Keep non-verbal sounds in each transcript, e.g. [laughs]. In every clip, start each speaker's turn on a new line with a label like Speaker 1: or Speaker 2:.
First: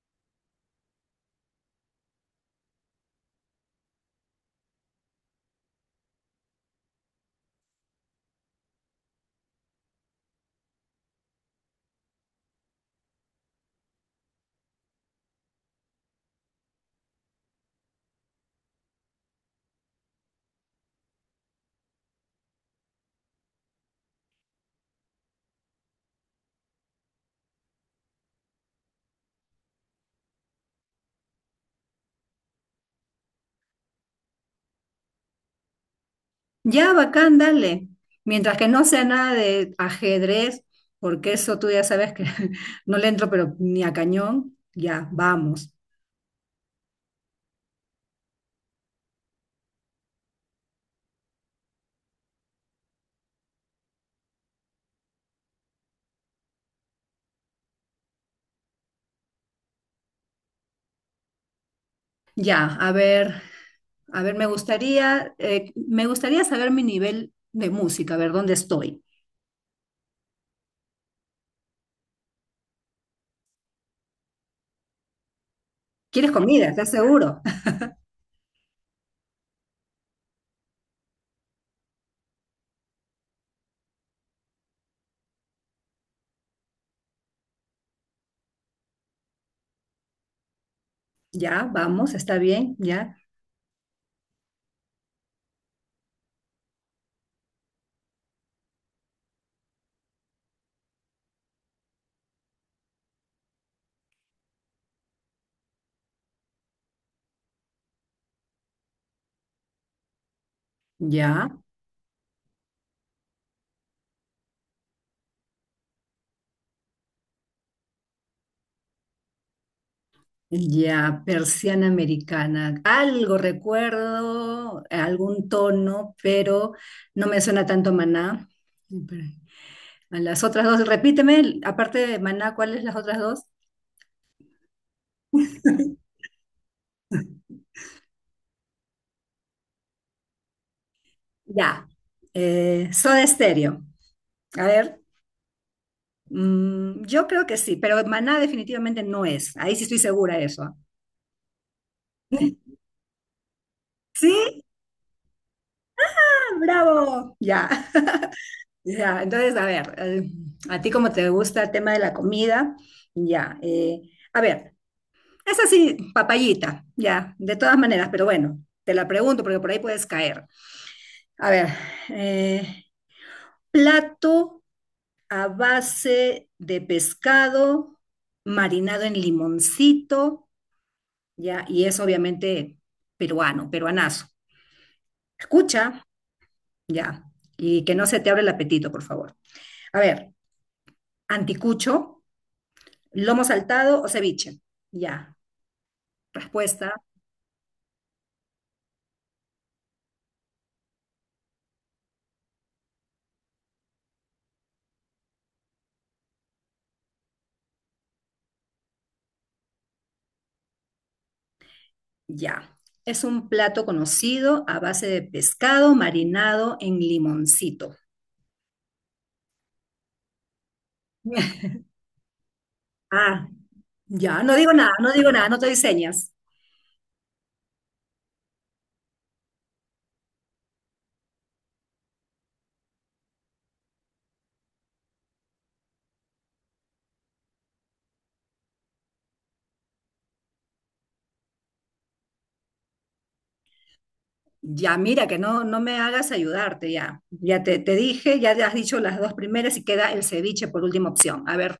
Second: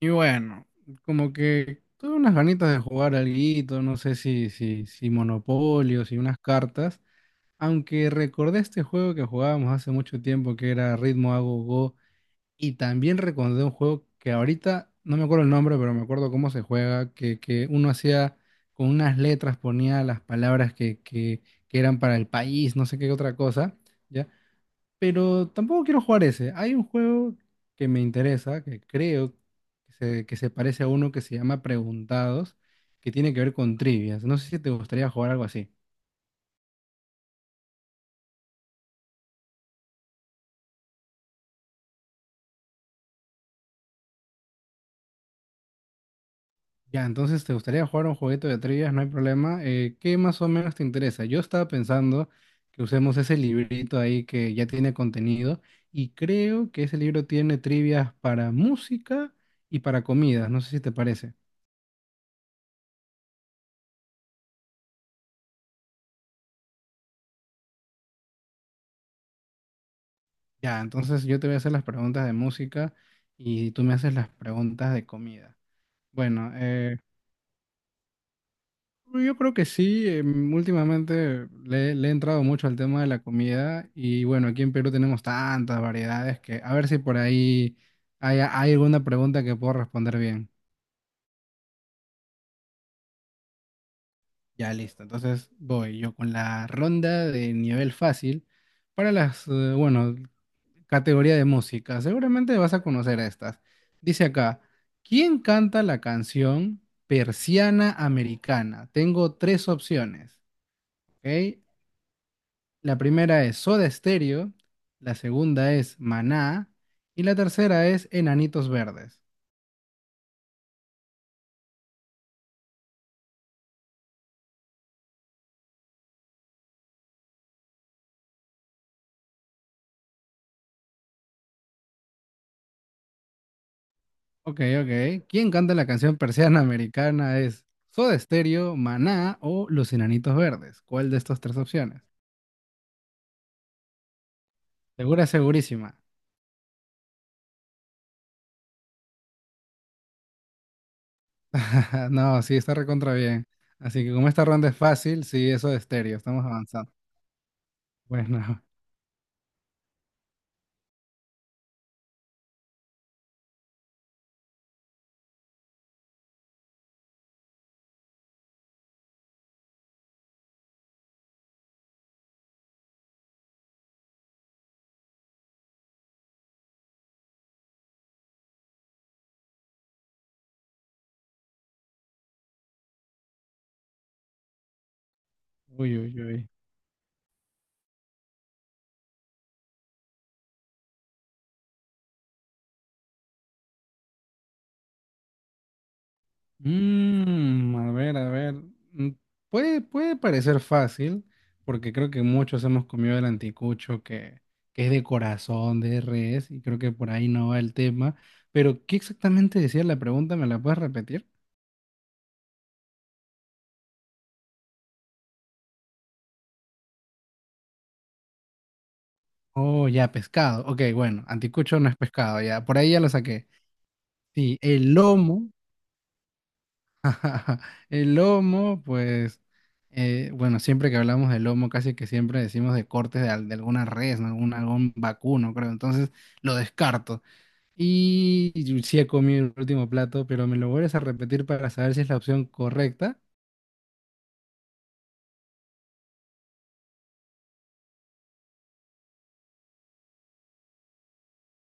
Speaker 1: Y bueno, como que tuve unas ganitas de jugar alguito, no sé si Monopolio, si unas cartas, aunque recordé este juego que jugábamos hace mucho tiempo que era Ritmo a Go Go, y también recordé un juego que ahorita no me acuerdo el nombre, pero me acuerdo cómo se juega, que uno hacía con unas letras, ponía las palabras que eran para el país, no sé qué otra cosa, ¿ya? Pero tampoco quiero jugar ese. Hay un juego que me interesa, que creo que se parece a uno que se llama Preguntados, que tiene que ver con trivias. No sé si te gustaría jugar algo así.
Speaker 2: Ya, bacán, dale. Mientras que no sea nada de ajedrez, porque eso tú ya sabes que [laughs] no le entro, pero ni a cañón, ya, vamos.
Speaker 1: Ya, entonces te gustaría jugar un jueguito de trivias, no hay problema. ¿Qué más o menos te interesa? Yo estaba pensando que usemos ese librito ahí que ya tiene contenido y creo que ese libro tiene trivias para música y para comidas. No sé si te parece.
Speaker 2: Ya, a ver, me gustaría saber mi nivel de música, a ver dónde estoy.
Speaker 1: Ya, entonces yo te voy a hacer las preguntas de música y tú me haces las preguntas de comida.
Speaker 2: ¿Quieres
Speaker 1: Bueno,
Speaker 2: comida? ¿Estás seguro? [laughs]
Speaker 1: yo creo que sí, últimamente le he entrado mucho al tema de la comida y bueno, aquí en Perú tenemos tantas variedades que a ver si por ahí hay alguna pregunta que puedo responder bien.
Speaker 2: Ya, vamos, está bien, ya,
Speaker 1: Ya listo, entonces voy yo con la ronda de nivel fácil para las, bueno, categoría de música. Seguramente vas a conocer estas. Dice acá, ¿quién canta la canción Persiana Americana? Tengo tres opciones, ¿ok?
Speaker 2: ya,
Speaker 1: La primera es Soda Stereo, la segunda es Maná y la tercera es Enanitos Verdes.
Speaker 2: ya, persiana americana. Algo recuerdo, algún tono, pero no me suena tanto Maná. A las otras dos, repíteme, aparte de Maná, ¿cuáles las otras dos?
Speaker 1: Ok, ok. ¿Quién canta la canción Persiana Americana? ¿Es Soda Stereo, Maná o Los Enanitos Verdes? ¿Cuál de estas tres
Speaker 2: Ya.
Speaker 1: opciones?
Speaker 2: Soda Stereo. A ver,
Speaker 1: Segura, segurísima.
Speaker 2: mm, yo creo que sí, pero Maná definitivamente no es. Ahí sí estoy segura de eso. ¿Ah?
Speaker 1: [laughs] No, sí, está
Speaker 2: [laughs]
Speaker 1: recontra bien. Así que como
Speaker 2: ¿Sí?
Speaker 1: esta ronda es fácil, sí, eso de Stereo. Estamos
Speaker 2: ¡Ah!
Speaker 1: avanzando.
Speaker 2: ¡Bravo! Ya,
Speaker 1: Bueno,
Speaker 2: [laughs] ya. Entonces, a ver, a ti como te gusta el tema de la comida, ya. A ver, es así, papayita, ya, de todas maneras, pero bueno, te la pregunto porque por ahí puedes caer. A ver, eh, plato a base de pescado marinado en limoncito, ya, y es obviamente peruano, peruanazo.
Speaker 1: [laughs] uy,
Speaker 2: Escucha,
Speaker 1: uy, uy.
Speaker 2: ya, y que no se te abre el apetito, por favor. A ver, anticucho, lomo saltado o ceviche. Ya, respuesta,
Speaker 1: A ver, a ver. Mm, puede parecer fácil, porque creo que muchos hemos comido el anticucho que es de corazón, de res, y creo que por ahí no va el tema. Pero, ¿qué exactamente decía la pregunta? ¿Me la puedes repetir?
Speaker 2: ya. Es un plato conocido a base de pescado marinado en limoncito.
Speaker 1: Oh, ya, pescado. Ok, bueno,
Speaker 2: [laughs]
Speaker 1: anticucho no es pescado, ya. Por ahí ya lo saqué.
Speaker 2: Ah, ya, no
Speaker 1: Sí,
Speaker 2: digo nada,
Speaker 1: el
Speaker 2: no digo nada,
Speaker 1: lomo.
Speaker 2: no te diseñas.
Speaker 1: [laughs] El lomo, pues, bueno, siempre que hablamos de lomo, casi que siempre decimos de cortes de alguna res, ¿no? Algún, algún vacuno, creo. Entonces lo descarto. Y yo sí he comido el último plato, pero me lo vuelves a repetir para saber si es la opción correcta.
Speaker 2: Ya, mira, que no me hagas ayudarte, ya. Ya te dije, ya te has dicho las dos primeras y queda el ceviche por última opción. A ver,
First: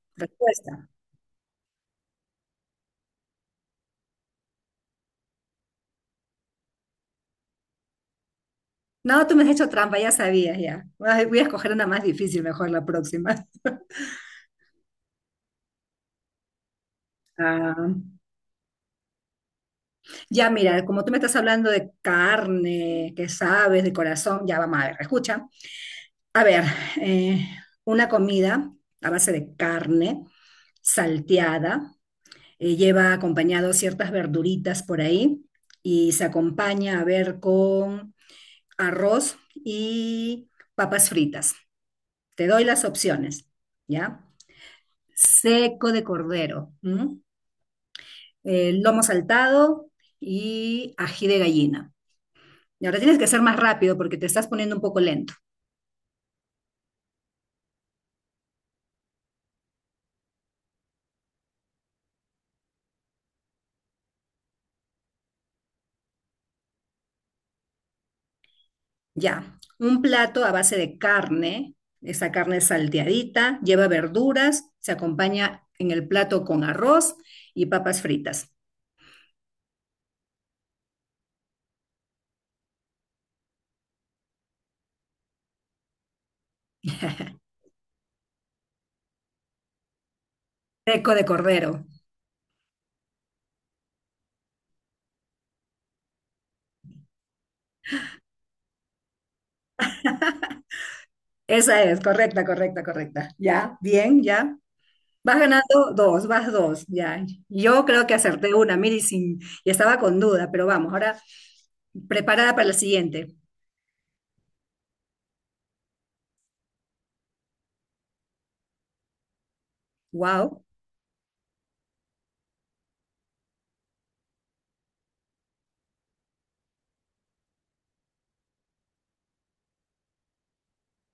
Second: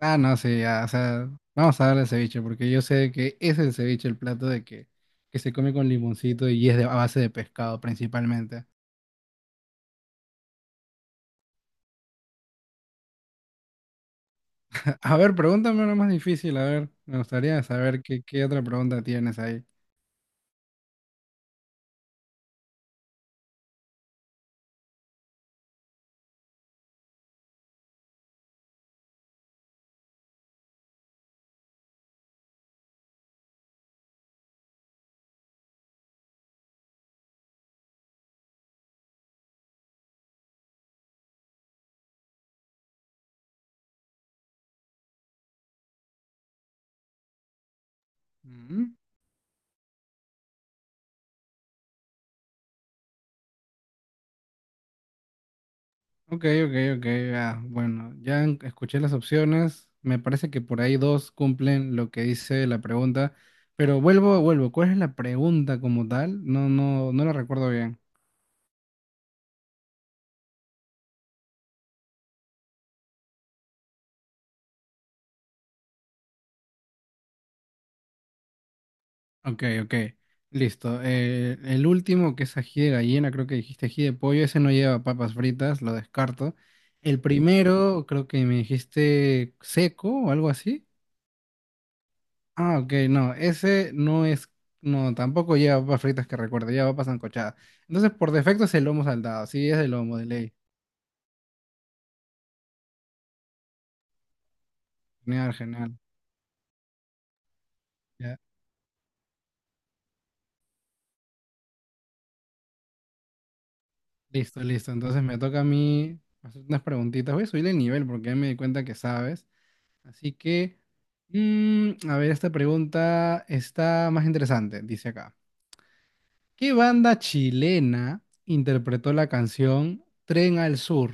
Speaker 1: Ah, no, sí, ya, o
Speaker 2: respuesta.
Speaker 1: sea, vamos a darle ceviche, porque yo sé que ese es el ceviche, el plato de que se come con limoncito y es de, a base de pescado principalmente.
Speaker 2: No, tú me has hecho trampa, ya sabías, ya. Ay, voy a escoger una más difícil, mejor la próxima. [laughs]
Speaker 1: [laughs] A ver, pregúntame una más difícil, a ver, me gustaría
Speaker 2: Ah,
Speaker 1: saber qué, qué otra pregunta tienes ahí.
Speaker 2: ya, mira, como tú me estás hablando de carne, que sabes, de corazón, ya vamos a ver, escucha. A ver, eh, una comida a base de carne salteada. Lleva acompañado ciertas verduritas por ahí y se acompaña a ver con arroz y papas fritas. Te doy las opciones, ¿ya? Seco de cordero, ¿m?
Speaker 1: Ujú.
Speaker 2: Lomo saltado y ají de gallina. Y ahora tienes que ser más rápido porque te estás poniendo un poco lento.
Speaker 1: Ok, ok, ok. Ah, bueno, ya escuché las opciones. Me parece que por ahí dos cumplen lo que dice la pregunta. Pero vuelvo, vuelvo. ¿Cuál es la pregunta como tal? No, no, no la recuerdo bien.
Speaker 2: Ya, un plato a base de carne, esa carne salteadita, lleva verduras, se acompaña en el plato con arroz y papas fritas.
Speaker 1: Ok, ok. Listo. El último, que es ají de gallina, creo que dijiste ají de pollo. Ese no lleva papas fritas, lo descarto. El sí,
Speaker 2: [laughs]
Speaker 1: primero, creo que me dijiste seco o algo así.
Speaker 2: Eco de cordero.
Speaker 1: Ah, ok, no, ese no es, no, tampoco lleva papas fritas que recuerde, lleva papas sancochadas. Entonces, por defecto es el lomo saltado, sí, es el lomo de ley.
Speaker 2: Esa es, correcta, correcta, correcta. Ya, bien, ya. Vas
Speaker 1: Genial,
Speaker 2: ganando
Speaker 1: genial.
Speaker 2: dos, vas dos, ya. Yo creo que
Speaker 1: Ya,
Speaker 2: acerté una, mira, y, sin, y estaba con duda, pero vamos, ahora preparada para la siguiente.
Speaker 1: listo, listo. Entonces me toca a mí hacer unas preguntitas. Voy a subir el nivel porque ya me di cuenta que sabes. Así
Speaker 2: Wow,
Speaker 1: que, mm, a ver, esta pregunta está más interesante, dice acá. ¿Qué banda chilena interpretó la canción Tren al Sur?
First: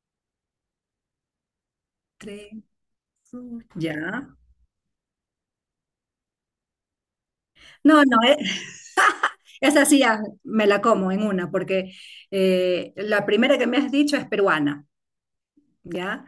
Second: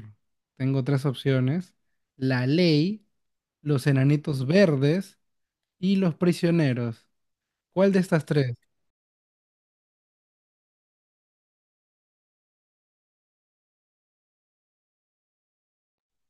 Speaker 1: Tengo tres opciones. La
Speaker 2: tres,
Speaker 1: Ley,
Speaker 2: dos,
Speaker 1: los
Speaker 2: ya.
Speaker 1: Enanitos Verdes y Los Prisioneros. ¿Cuál de
Speaker 2: No, no,
Speaker 1: estas
Speaker 2: eh,
Speaker 1: tres?
Speaker 2: [laughs] esa sí ya me la como en una, porque la primera que me has dicho es peruana. ¿Ya?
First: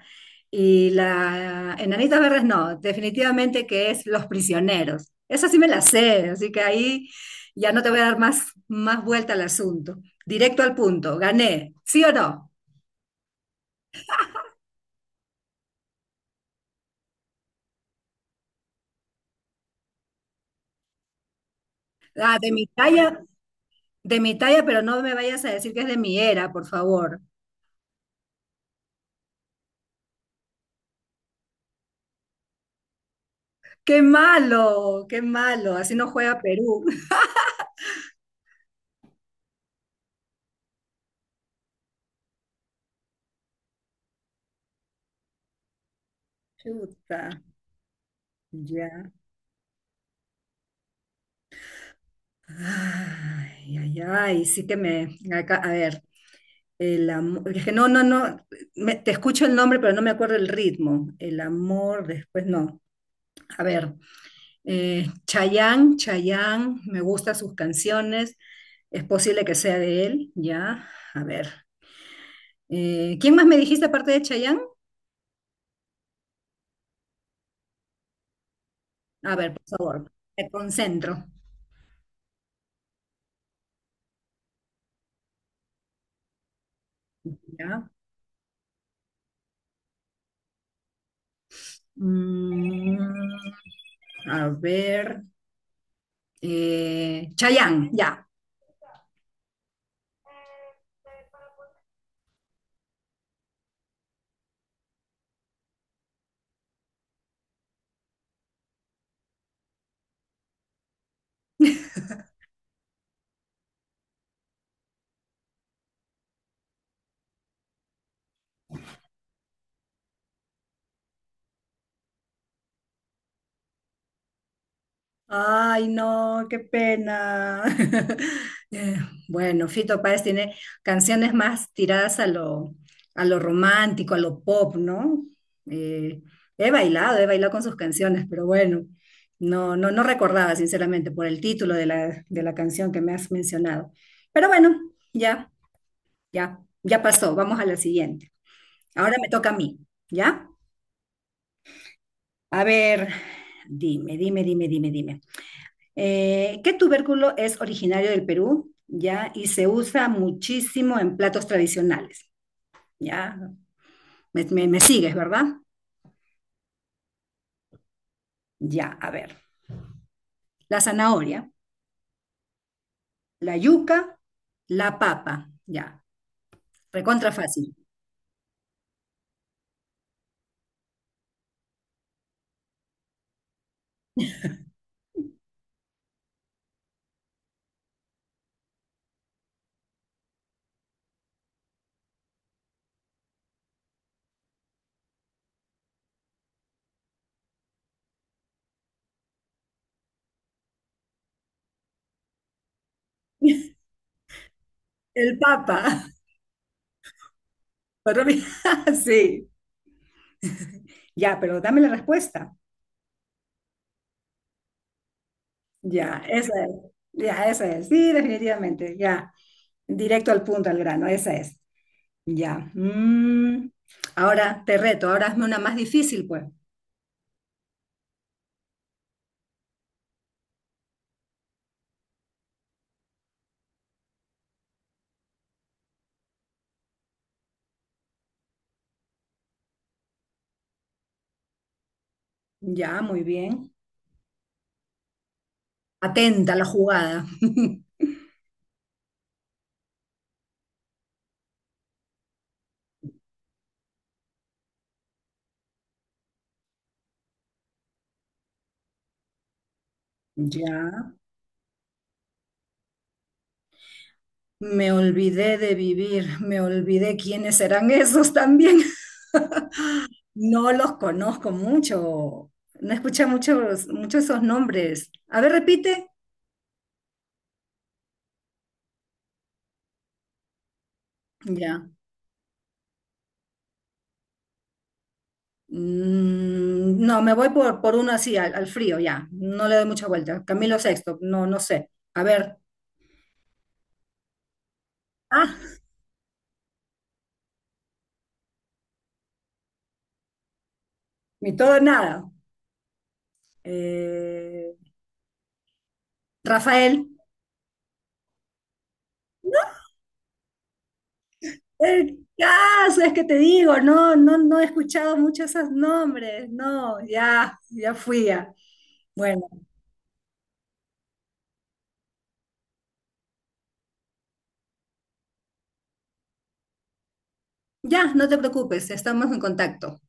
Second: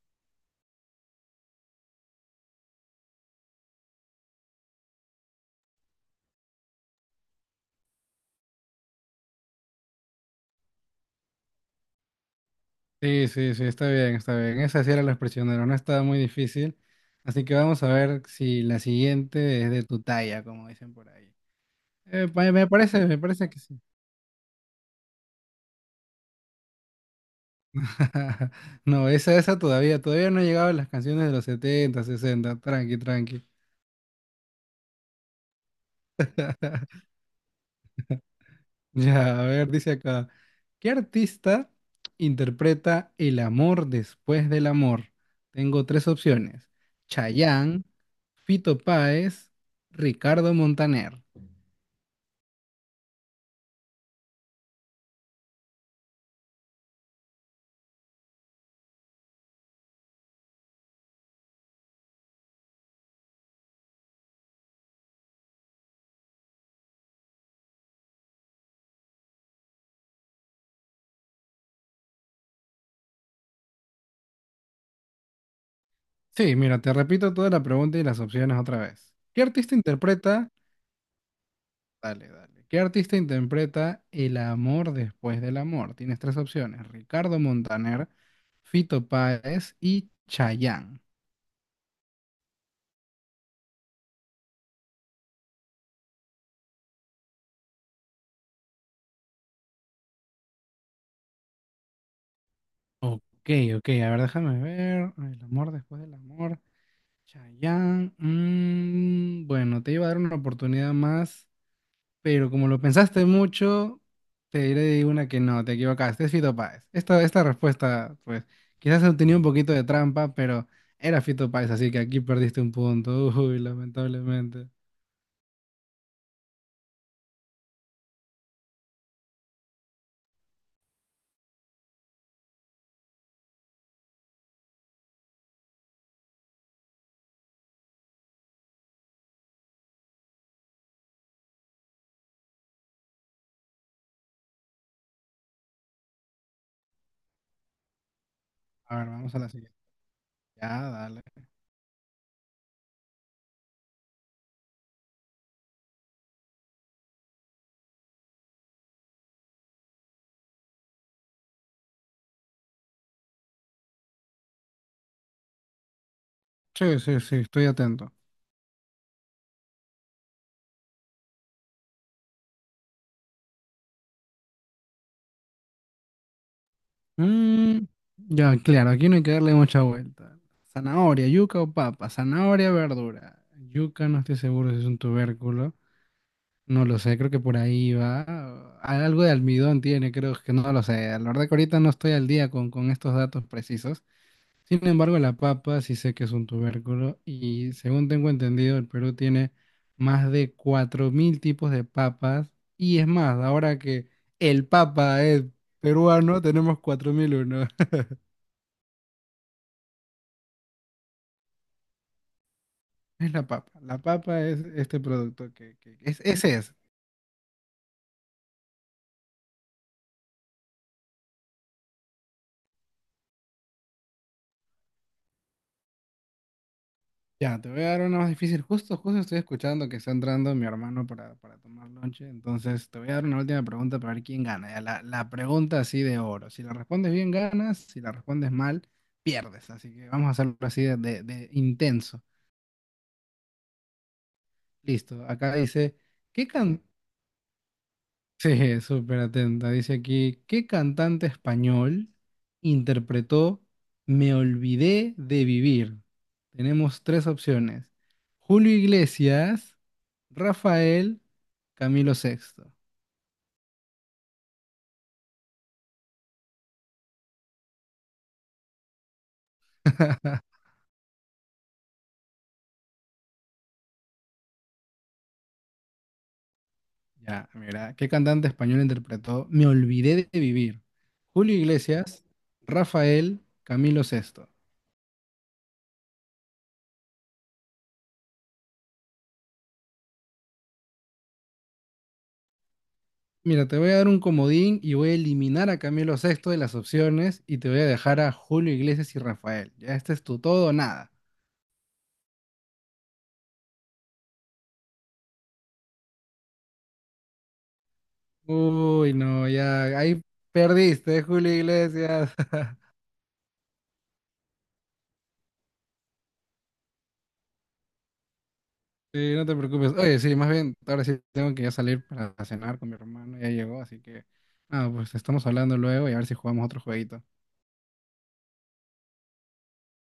Speaker 2: Y la Enanita Verdes no, definitivamente que es Los Prisioneros. Esa sí me la sé, así que ahí ya no te voy a dar más, más vuelta al asunto. Directo al punto, gané, ¿sí o no?
Speaker 1: Sí, sí, sí, está bien, está bien. Esa sí era Los Prisioneros, no estaba muy difícil. Así que vamos a ver si la siguiente es de tu talla, como dicen por ahí. Eh,
Speaker 2: Ah,
Speaker 1: pa- me parece, me parece que sí.
Speaker 2: de mi talla, pero no me vayas a decir que es de mi era, por favor.
Speaker 1: [laughs] No, esa todavía, todavía no ha llegado a las canciones de los 70, 60. Tranqui, tranqui.
Speaker 2: ¡Qué malo! ¡Qué malo! Así no juega Perú.
Speaker 1: [laughs]
Speaker 2: [laughs]
Speaker 1: [laughs] Ya, a ver, dice acá, ¿qué artista interpreta El amor después del amor? Tengo tres opciones,
Speaker 2: Chuta,
Speaker 1: Chayanne, Fito
Speaker 2: ya.
Speaker 1: Páez, Ricardo Montaner.
Speaker 2: Ay, ay, ay, sí que me... acá- a ver. El amor, es que no, me- te escucho el nombre, pero no me acuerdo el ritmo. El amor, después no. A ver, Chayanne, Chayanne, me gustan sus canciones, es posible que sea de él, ya. A ver, ¿quién más me dijiste aparte de Chayanne?
Speaker 1: Sí, mira, te repito toda la pregunta y las opciones otra vez.
Speaker 2: A
Speaker 1: ¿Qué
Speaker 2: ver, por
Speaker 1: artista
Speaker 2: favor,
Speaker 1: interpreta?
Speaker 2: me concentro,
Speaker 1: Dale, dale. ¿Qué artista interpreta El amor después del amor? Tienes tres opciones, Ricardo
Speaker 2: ya.
Speaker 1: Montaner, Fito Páez y Chayanne.
Speaker 2: Mm, a ver, Chayanne, ya.
Speaker 1: Ok, ok, a ver, déjame ver. El amor después del amor. Chayanne, bueno, te iba a dar una oportunidad más,
Speaker 2: [laughs]
Speaker 1: pero como lo pensaste mucho, te diré una que no, te equivocaste, es Fito Páez. Esta respuesta, pues, quizás tenía un poquito de trampa, pero era Fito Páez, así que aquí perdiste un punto, [laughs] uy, lamentablemente.
Speaker 2: Ay, no, qué pena. [laughs] Eh, bueno, Fito Páez tiene canciones más tiradas a lo romántico, a lo pop, ¿no? Eh, he bailado con sus canciones, pero bueno, no recordaba, sinceramente, por el título de la canción que me has mencionado. Pero bueno, ya, ya, ya pasó. Vamos a la siguiente.
Speaker 1: A ver,
Speaker 2: Ahora me
Speaker 1: vamos a la
Speaker 2: toca a
Speaker 1: siguiente.
Speaker 2: mí, ¿ya?
Speaker 1: Ya, dale.
Speaker 2: A ver, dime, dime, dime, dime, dime. ¿Qué tubérculo es originario del Perú? ¿Ya? Y se usa muchísimo en platos tradicionales. ¿Ya? Me, me sigues, ¿verdad?
Speaker 1: Sí, sí, sí, estoy atento.
Speaker 2: Ya, a ver. La zanahoria, la yuca, la papa. Ya, recontra fácil.
Speaker 1: Mm, ya, claro, aquí no hay que darle mucha vuelta. Zanahoria, yuca o papa. Zanahoria, verdura. Yuca, no estoy seguro si es un tubérculo. No lo sé, creo que por ahí va. Algo de almidón tiene, creo que no lo sé. La verdad que ahorita no estoy al día con estos datos precisos. Sin embargo, la papa sí sé que es un tubérculo y según tengo entendido, el Perú tiene más de 4000 tipos de papas. Y es más, ahora que el papa
Speaker 2: El
Speaker 1: es
Speaker 2: papa. [laughs]
Speaker 1: peruano, tenemos 4001. [laughs]
Speaker 2: Pero mira, [laughs] sí. Ya, pero dame la respuesta.
Speaker 1: Es la papa. La papa es este producto que es,
Speaker 2: Ya,
Speaker 1: ese
Speaker 2: esa es.
Speaker 1: es.
Speaker 2: Ya, esa es. Sí, definitivamente. Ya. Directo al punto, al grano. Esa es. Ya. Mm. Ahora te reto, ahora hazme una más difícil, pues.
Speaker 1: Ya, te voy a dar una más difícil. Justo, justo estoy escuchando que está entrando mi hermano para tomar lonche. Entonces, te voy a dar una última pregunta para ver quién gana. Ya, la pregunta así de oro. Si la respondes bien, ganas. Si la respondes mal, pierdes. Así que vamos a hacerlo así de intenso.
Speaker 2: Ya, muy bien.
Speaker 1: Listo. Acá dice, ¿qué
Speaker 2: Atenta a la jugada. [laughs]
Speaker 1: sí, súper atenta. Dice aquí, ¿qué cantante español interpretó Me olvidé de vivir? Tenemos tres opciones. Julio Iglesias,
Speaker 2: Ya.
Speaker 1: Rafael, Camilo Sexto.
Speaker 2: Me olvidé de vivir, me olvidé quiénes serán esos también. [laughs]
Speaker 1: [laughs]
Speaker 2: No los conozco mucho. No escuché muchos, muchos esos nombres. A ver, repite.
Speaker 1: Ya, mira, ¿qué cantante español interpretó Me olvidé de vivir? Julio
Speaker 2: Ya.
Speaker 1: Iglesias, Rafael, Camilo Sexto.
Speaker 2: Mm, no, me voy por uno así, al, al frío, ya. No le doy mucha vuelta. Camilo Sexto, no, no sé. A ver.
Speaker 1: Mira, te voy a dar un comodín y voy a eliminar
Speaker 2: Ah,
Speaker 1: a Camilo Sexto de las opciones y te voy a dejar a Julio Iglesias y Rafael. Ya este es tu todo o nada.
Speaker 2: ni todo nada. Eh, Rafael.
Speaker 1: Uy, no, ya ahí perdiste, Julio
Speaker 2: El
Speaker 1: Iglesias. [laughs]
Speaker 2: caso es que te digo, no he escuchado muchos esos nombres. No, ya, ya fui ya.
Speaker 1: Sí, no
Speaker 2: Bueno,
Speaker 1: te preocupes. Oye, sí, más bien, ahora sí tengo que ya salir para cenar con mi hermano, ya llegó, así que, ah, pues estamos hablando luego y a ver si jugamos otro jueguito.
Speaker 2: ya, no te preocupes, estamos en contacto.